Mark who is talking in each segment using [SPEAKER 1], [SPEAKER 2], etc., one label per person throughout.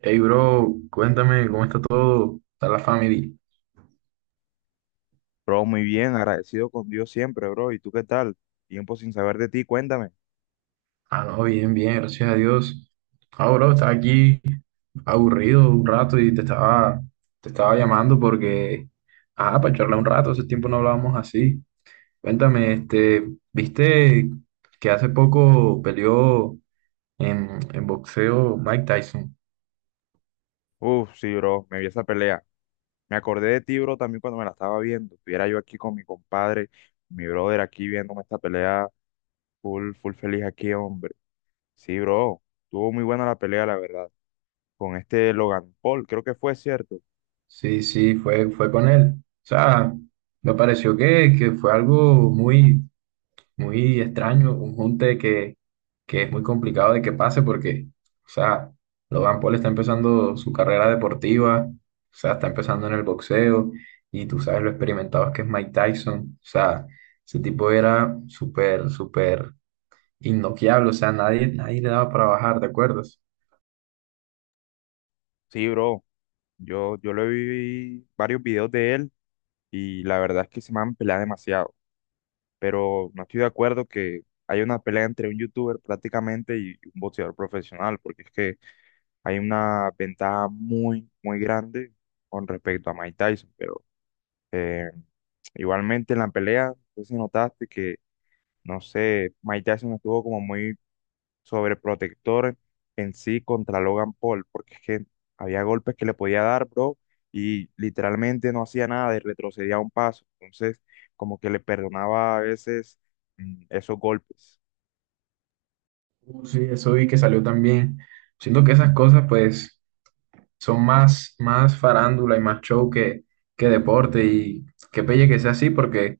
[SPEAKER 1] Hey, bro, cuéntame cómo está todo, está la familia.
[SPEAKER 2] Bro, muy bien, agradecido con Dios siempre, bro. ¿Y tú qué tal? Tiempo sin saber de ti, cuéntame.
[SPEAKER 1] Ah, no, bien, bien, gracias a Dios. Ah, bro, estaba aquí aburrido un rato y te estaba llamando porque, para charlar un rato, hace tiempo no hablábamos así. Cuéntame, ¿viste que hace poco peleó en boxeo Mike Tyson?
[SPEAKER 2] Uf, sí, bro, me vi esa pelea. Me acordé de ti, bro, también cuando me la estaba viendo. Estuviera yo aquí con mi compadre, mi brother aquí viéndome esta pelea, full, full feliz aquí, hombre. Sí, bro, tuvo muy buena la pelea, la verdad. Con este Logan Paul, creo que fue cierto.
[SPEAKER 1] Sí, sí, fue con él. O sea, me pareció que fue algo muy extraño, un junte que es muy complicado de que pase porque, o sea, Logan Paul está empezando su carrera deportiva, o sea, está empezando en el boxeo y tú sabes lo experimentado que es Mike Tyson. O sea, ese tipo era súper, súper innoqueable. O sea, nadie, nadie le daba para bajar, ¿te acuerdas?
[SPEAKER 2] Sí, bro, yo le vi varios videos de él y la verdad es que se me han peleado demasiado, pero no estoy de acuerdo que haya una pelea entre un youtuber prácticamente y un boxeador profesional, porque es que hay una ventaja muy, muy grande con respecto a Mike Tyson, pero eh, igualmente en la pelea, no sé si notaste que, no sé, Mike Tyson estuvo como muy sobreprotector en sí contra Logan Paul, porque es que había golpes que le podía dar, bro, y literalmente no hacía nada y retrocedía un paso. Entonces, como que le perdonaba a veces esos golpes.
[SPEAKER 1] Sí, eso vi que salió también. Siento que esas cosas, pues son más, más farándula y más show que deporte. Y qué pelle que sea así, porque,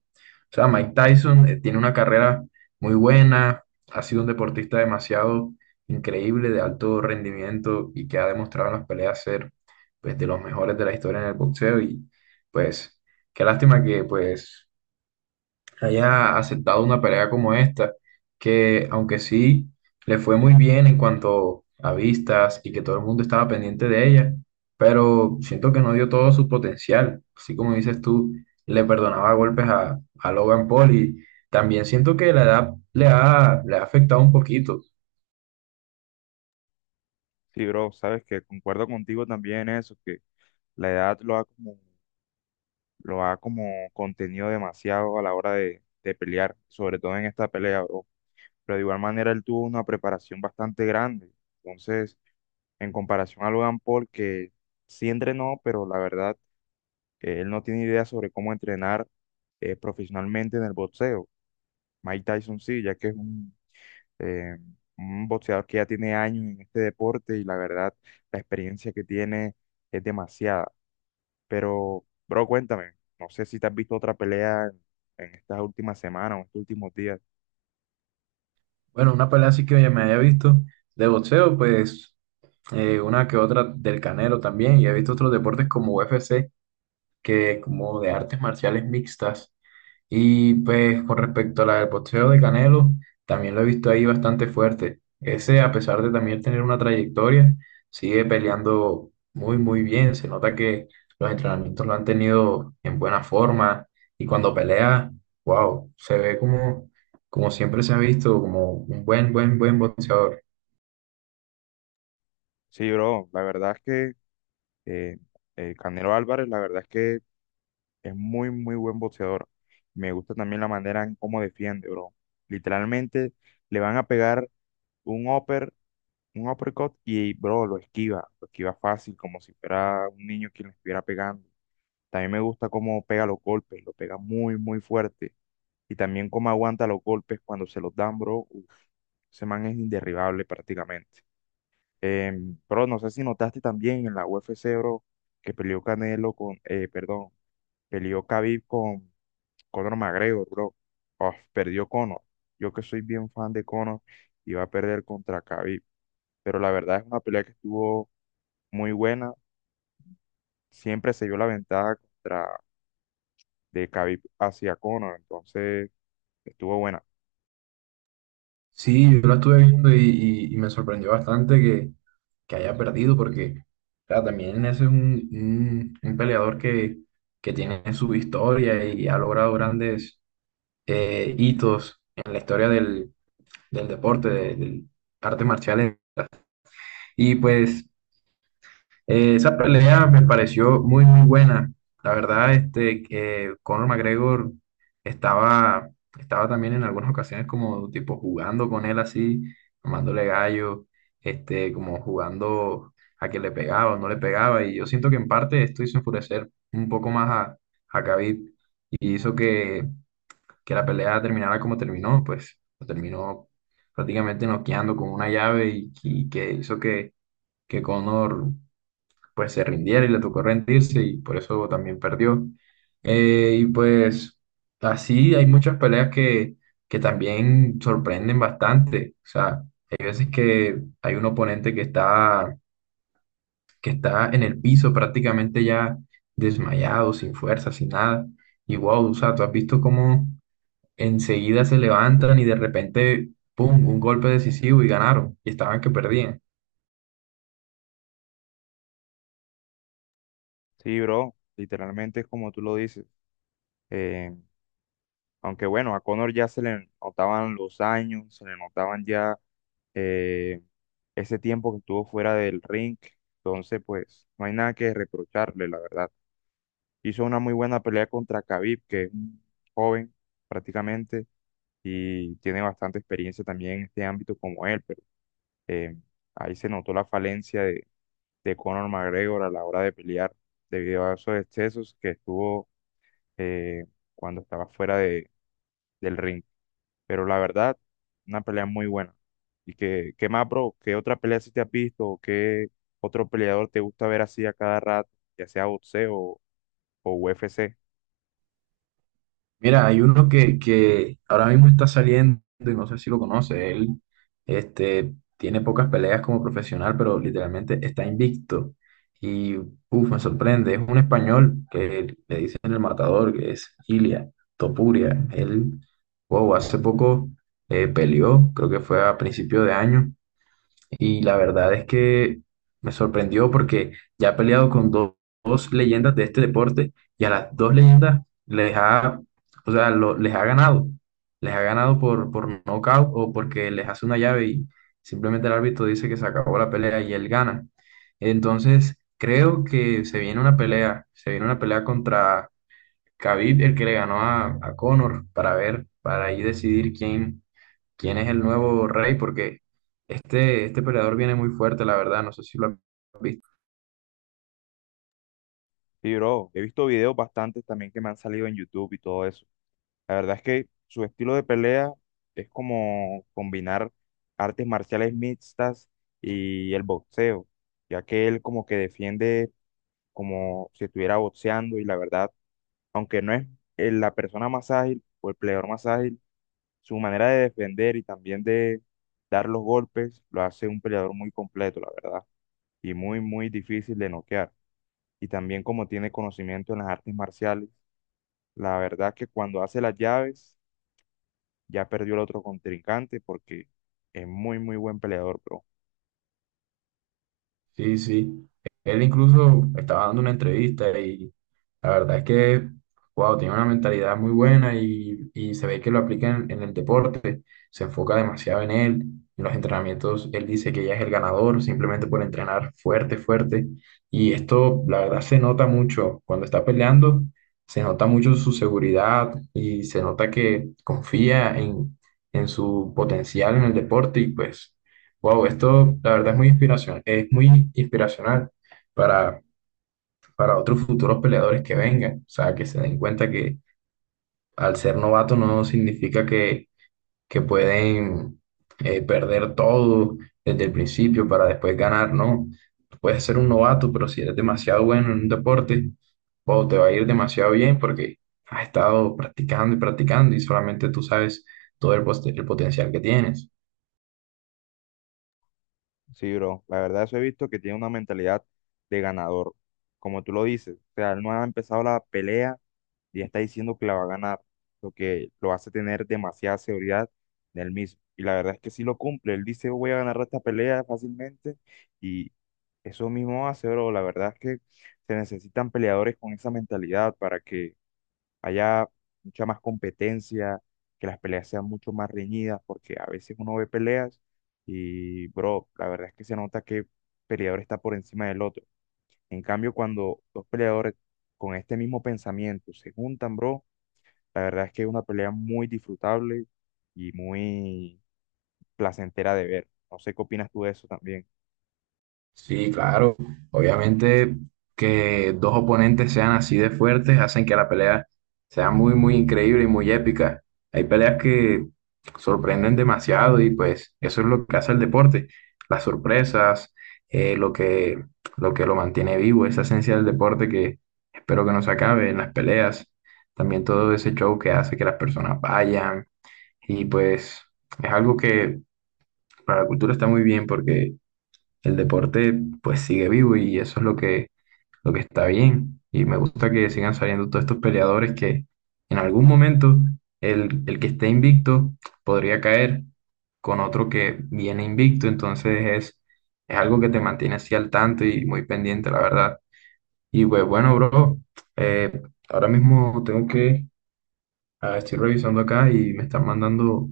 [SPEAKER 1] o sea, Mike Tyson tiene una carrera muy buena, ha sido un deportista demasiado increíble, de alto rendimiento y que ha demostrado en las peleas ser, pues, de los mejores de la historia en el boxeo. Y, pues, qué lástima pues, que haya aceptado una pelea como esta, que aunque sí le fue muy bien en cuanto a vistas y que todo el mundo estaba pendiente de ella, pero siento que no dio todo su potencial. Así como dices tú, le perdonaba golpes a Logan Paul y también siento que la edad le ha afectado un poquito.
[SPEAKER 2] Sí, bro, sabes que concuerdo contigo también en eso, que la edad lo ha como contenido demasiado a la hora de pelear, sobre todo en esta pelea, bro. Pero de igual manera él tuvo una preparación bastante grande. Entonces, en comparación a Logan Paul, que sí entrenó, pero la verdad, él no tiene idea sobre cómo entrenar profesionalmente en el boxeo. Mike Tyson sí, ya que es eh, un boxeador que ya tiene años en este deporte y la verdad, la experiencia que tiene es demasiada. Pero, bro, cuéntame, no sé si te has visto otra pelea en estas últimas semanas o estos últimos días.
[SPEAKER 1] Bueno, una pelea así que ya me haya visto de boxeo, pues una que otra del Canelo también, y he visto otros deportes como UFC, que como de artes marciales mixtas. Y pues con respecto a la del boxeo de Canelo, también lo he visto ahí bastante fuerte. Ese, a pesar de también tener una trayectoria, sigue peleando muy, muy bien. Se nota que los entrenamientos lo han tenido en buena forma y cuando pelea, wow, se ve como, como siempre se ha visto, como un buen, buen, buen boxeador.
[SPEAKER 2] Sí, bro, la verdad es que eh, Canelo Álvarez, la verdad es que es muy, muy buen boxeador. Me gusta también la manera en cómo defiende, bro. Literalmente le van a pegar un upper, un uppercut y, bro, lo esquiva. Lo esquiva fácil, como si fuera un niño quien le estuviera pegando. También me gusta cómo pega los golpes, lo pega muy, muy fuerte. Y también cómo aguanta los golpes cuando se los dan, bro. Uf, ese man es inderribable prácticamente. Bro, no sé si notaste también en la UFC, bro, que peleó Canelo con, perdón, peleó Khabib con Conor McGregor, bro. Oh, perdió Conor. Yo que soy bien fan de Conor, iba a perder contra Khabib. Pero la verdad es una pelea que estuvo muy buena. Siempre se vio la ventaja contra de Khabib hacia Conor. Entonces, estuvo buena.
[SPEAKER 1] Sí, yo lo estuve viendo y me sorprendió bastante que haya perdido, porque claro, también ese es un peleador que tiene su historia y ha logrado grandes hitos en la historia del deporte, del arte marcial. Y pues esa pelea me pareció muy, muy buena. La verdad, este, que Conor McGregor estaba, estaba también en algunas ocasiones como tipo jugando con él así, tomándole gallo, este, como jugando a que le pegaba o no le pegaba. Y yo siento que en parte esto hizo enfurecer un poco más a Khabib y hizo que la pelea terminara como terminó, pues lo terminó prácticamente noqueando con una llave y que hizo que Conor pues se rindiera y le tocó rendirse y por eso también perdió. Y pues así hay muchas peleas que también sorprenden bastante. O sea, hay veces que hay un oponente que está en el piso prácticamente ya desmayado, sin fuerza, sin nada. Y wow, o sea, tú has visto cómo enseguida se levantan y de repente, ¡pum!, un golpe decisivo y ganaron. Y estaban que perdían.
[SPEAKER 2] Sí, bro. Literalmente es como tú lo dices. Eh, Aunque bueno, a Conor ya se le notaban los años, se le notaban ya eh, ese tiempo que estuvo fuera del ring. Entonces, pues, no hay nada que reprocharle, la verdad. Hizo una muy buena pelea contra Khabib, que es un joven prácticamente y tiene bastante experiencia también en este ámbito como él, pero eh, ahí se notó la falencia de Conor McGregor a la hora de pelear debido a esos excesos que estuvo eh, cuando estaba fuera de, del ring. Pero la verdad, una pelea muy buena. ¿Y qué más, bro? ¿Qué otra pelea si te has visto? ¿O qué otro peleador te gusta ver así a cada rato, ya sea boxeo o UFC?
[SPEAKER 1] Mira, hay uno que ahora mismo está saliendo y no sé si lo conoce. Él este, tiene pocas peleas como profesional, pero literalmente está invicto. Y uff, me sorprende. Es un español que le dicen el matador, que es Ilia Topuria. Él, wow, hace poco peleó, creo que fue a principio de año. Y la verdad es que me sorprendió porque ya ha peleado con dos leyendas de este deporte y a las dos leyendas les ha, o sea, les ha ganado. Les ha ganado por nocaut o porque les hace una llave y simplemente el árbitro dice que se acabó la pelea y él gana. Entonces, creo que se viene se viene una pelea contra Khabib, el que le ganó a Conor, para ver, para ahí decidir quién es el nuevo rey, porque este peleador viene muy fuerte, la verdad, no sé si lo han visto.
[SPEAKER 2] Y bro, he visto videos bastantes también que me han salido en YouTube y todo eso. La verdad es que su estilo de pelea es como combinar artes marciales mixtas y el boxeo, ya que él como que defiende como si estuviera boxeando y la verdad, aunque no es la persona más ágil o el peleador más ágil, su manera de defender y también de dar los golpes lo hace un peleador muy completo, la verdad, y muy, muy difícil de noquear. Y también como tiene conocimiento en las artes marciales, la verdad que cuando hace las llaves, ya perdió el otro contrincante porque es muy, muy buen peleador, bro.
[SPEAKER 1] Sí, sí. Él incluso estaba dando una entrevista y la verdad es wow, tiene una mentalidad muy buena y se ve que lo aplica en el deporte, se enfoca demasiado en él. En los entrenamientos, él dice que ya es el ganador simplemente por entrenar fuerte, fuerte. Y esto, la verdad, se nota mucho cuando está peleando, se nota mucho su seguridad y se nota que confía en su potencial en el deporte y pues... Wow, esto la verdad es muy inspiración, es muy inspiracional para, para otros futuros peleadores que vengan. O sea, que se den cuenta que al ser novato no significa que pueden perder todo desde el principio para después ganar, no. Puedes ser un novato, pero si eres demasiado bueno en un deporte, wow, te va a ir demasiado bien porque has estado practicando y practicando y solamente tú sabes todo el, el potencial que tienes.
[SPEAKER 2] Sí, bro. La verdad, eso he visto que tiene una mentalidad de ganador. Como tú lo dices, o sea, él no ha empezado la pelea y ya está diciendo que la va a ganar, lo que lo hace tener demasiada seguridad en él mismo. Y la verdad es que sí lo cumple. Él dice, voy a ganar esta pelea fácilmente y eso mismo hace, bro. La verdad es que se necesitan peleadores con esa mentalidad para que haya mucha más competencia, que las peleas sean mucho más reñidas, porque a veces uno ve peleas y, bro, la verdad es que se nota que peleador está por encima del otro. En cambio, cuando dos peleadores con este mismo pensamiento se juntan, bro, la verdad es que es una pelea muy disfrutable y muy placentera de ver. No sé qué opinas tú de eso también.
[SPEAKER 1] Sí, claro. Obviamente que dos oponentes sean así de fuertes hacen que la pelea sea muy, muy increíble y muy épica. Hay peleas que sorprenden demasiado y pues eso es lo que hace el deporte. Las sorpresas, eh, lo que, lo que lo mantiene vivo, esa esencia del deporte que espero que no se acabe en las peleas. También todo ese show que hace que las personas vayan y pues es algo que para la cultura está muy bien porque el deporte pues sigue vivo y eso es lo que está bien. Y me gusta que sigan saliendo todos estos peleadores que en algún momento el que esté invicto podría caer con otro que viene invicto. Es algo que te mantiene así al tanto y muy pendiente, la verdad. Y pues bueno, bro, eh, ahora mismo tengo que... Ah, estoy revisando acá y me están mandando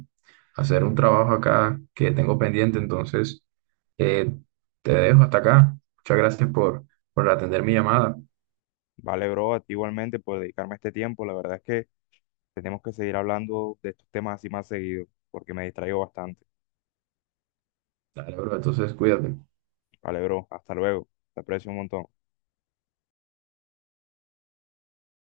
[SPEAKER 1] a hacer un trabajo acá que tengo pendiente, entonces eh, te dejo hasta acá. Muchas gracias por atender mi llamada.
[SPEAKER 2] Vale, bro, a ti igualmente por dedicarme este tiempo. La verdad es que tenemos que seguir hablando de estos temas así más seguido, porque me distraigo bastante.
[SPEAKER 1] Dale, bro, entonces cuídate.
[SPEAKER 2] Vale, bro, hasta luego. Te aprecio un montón.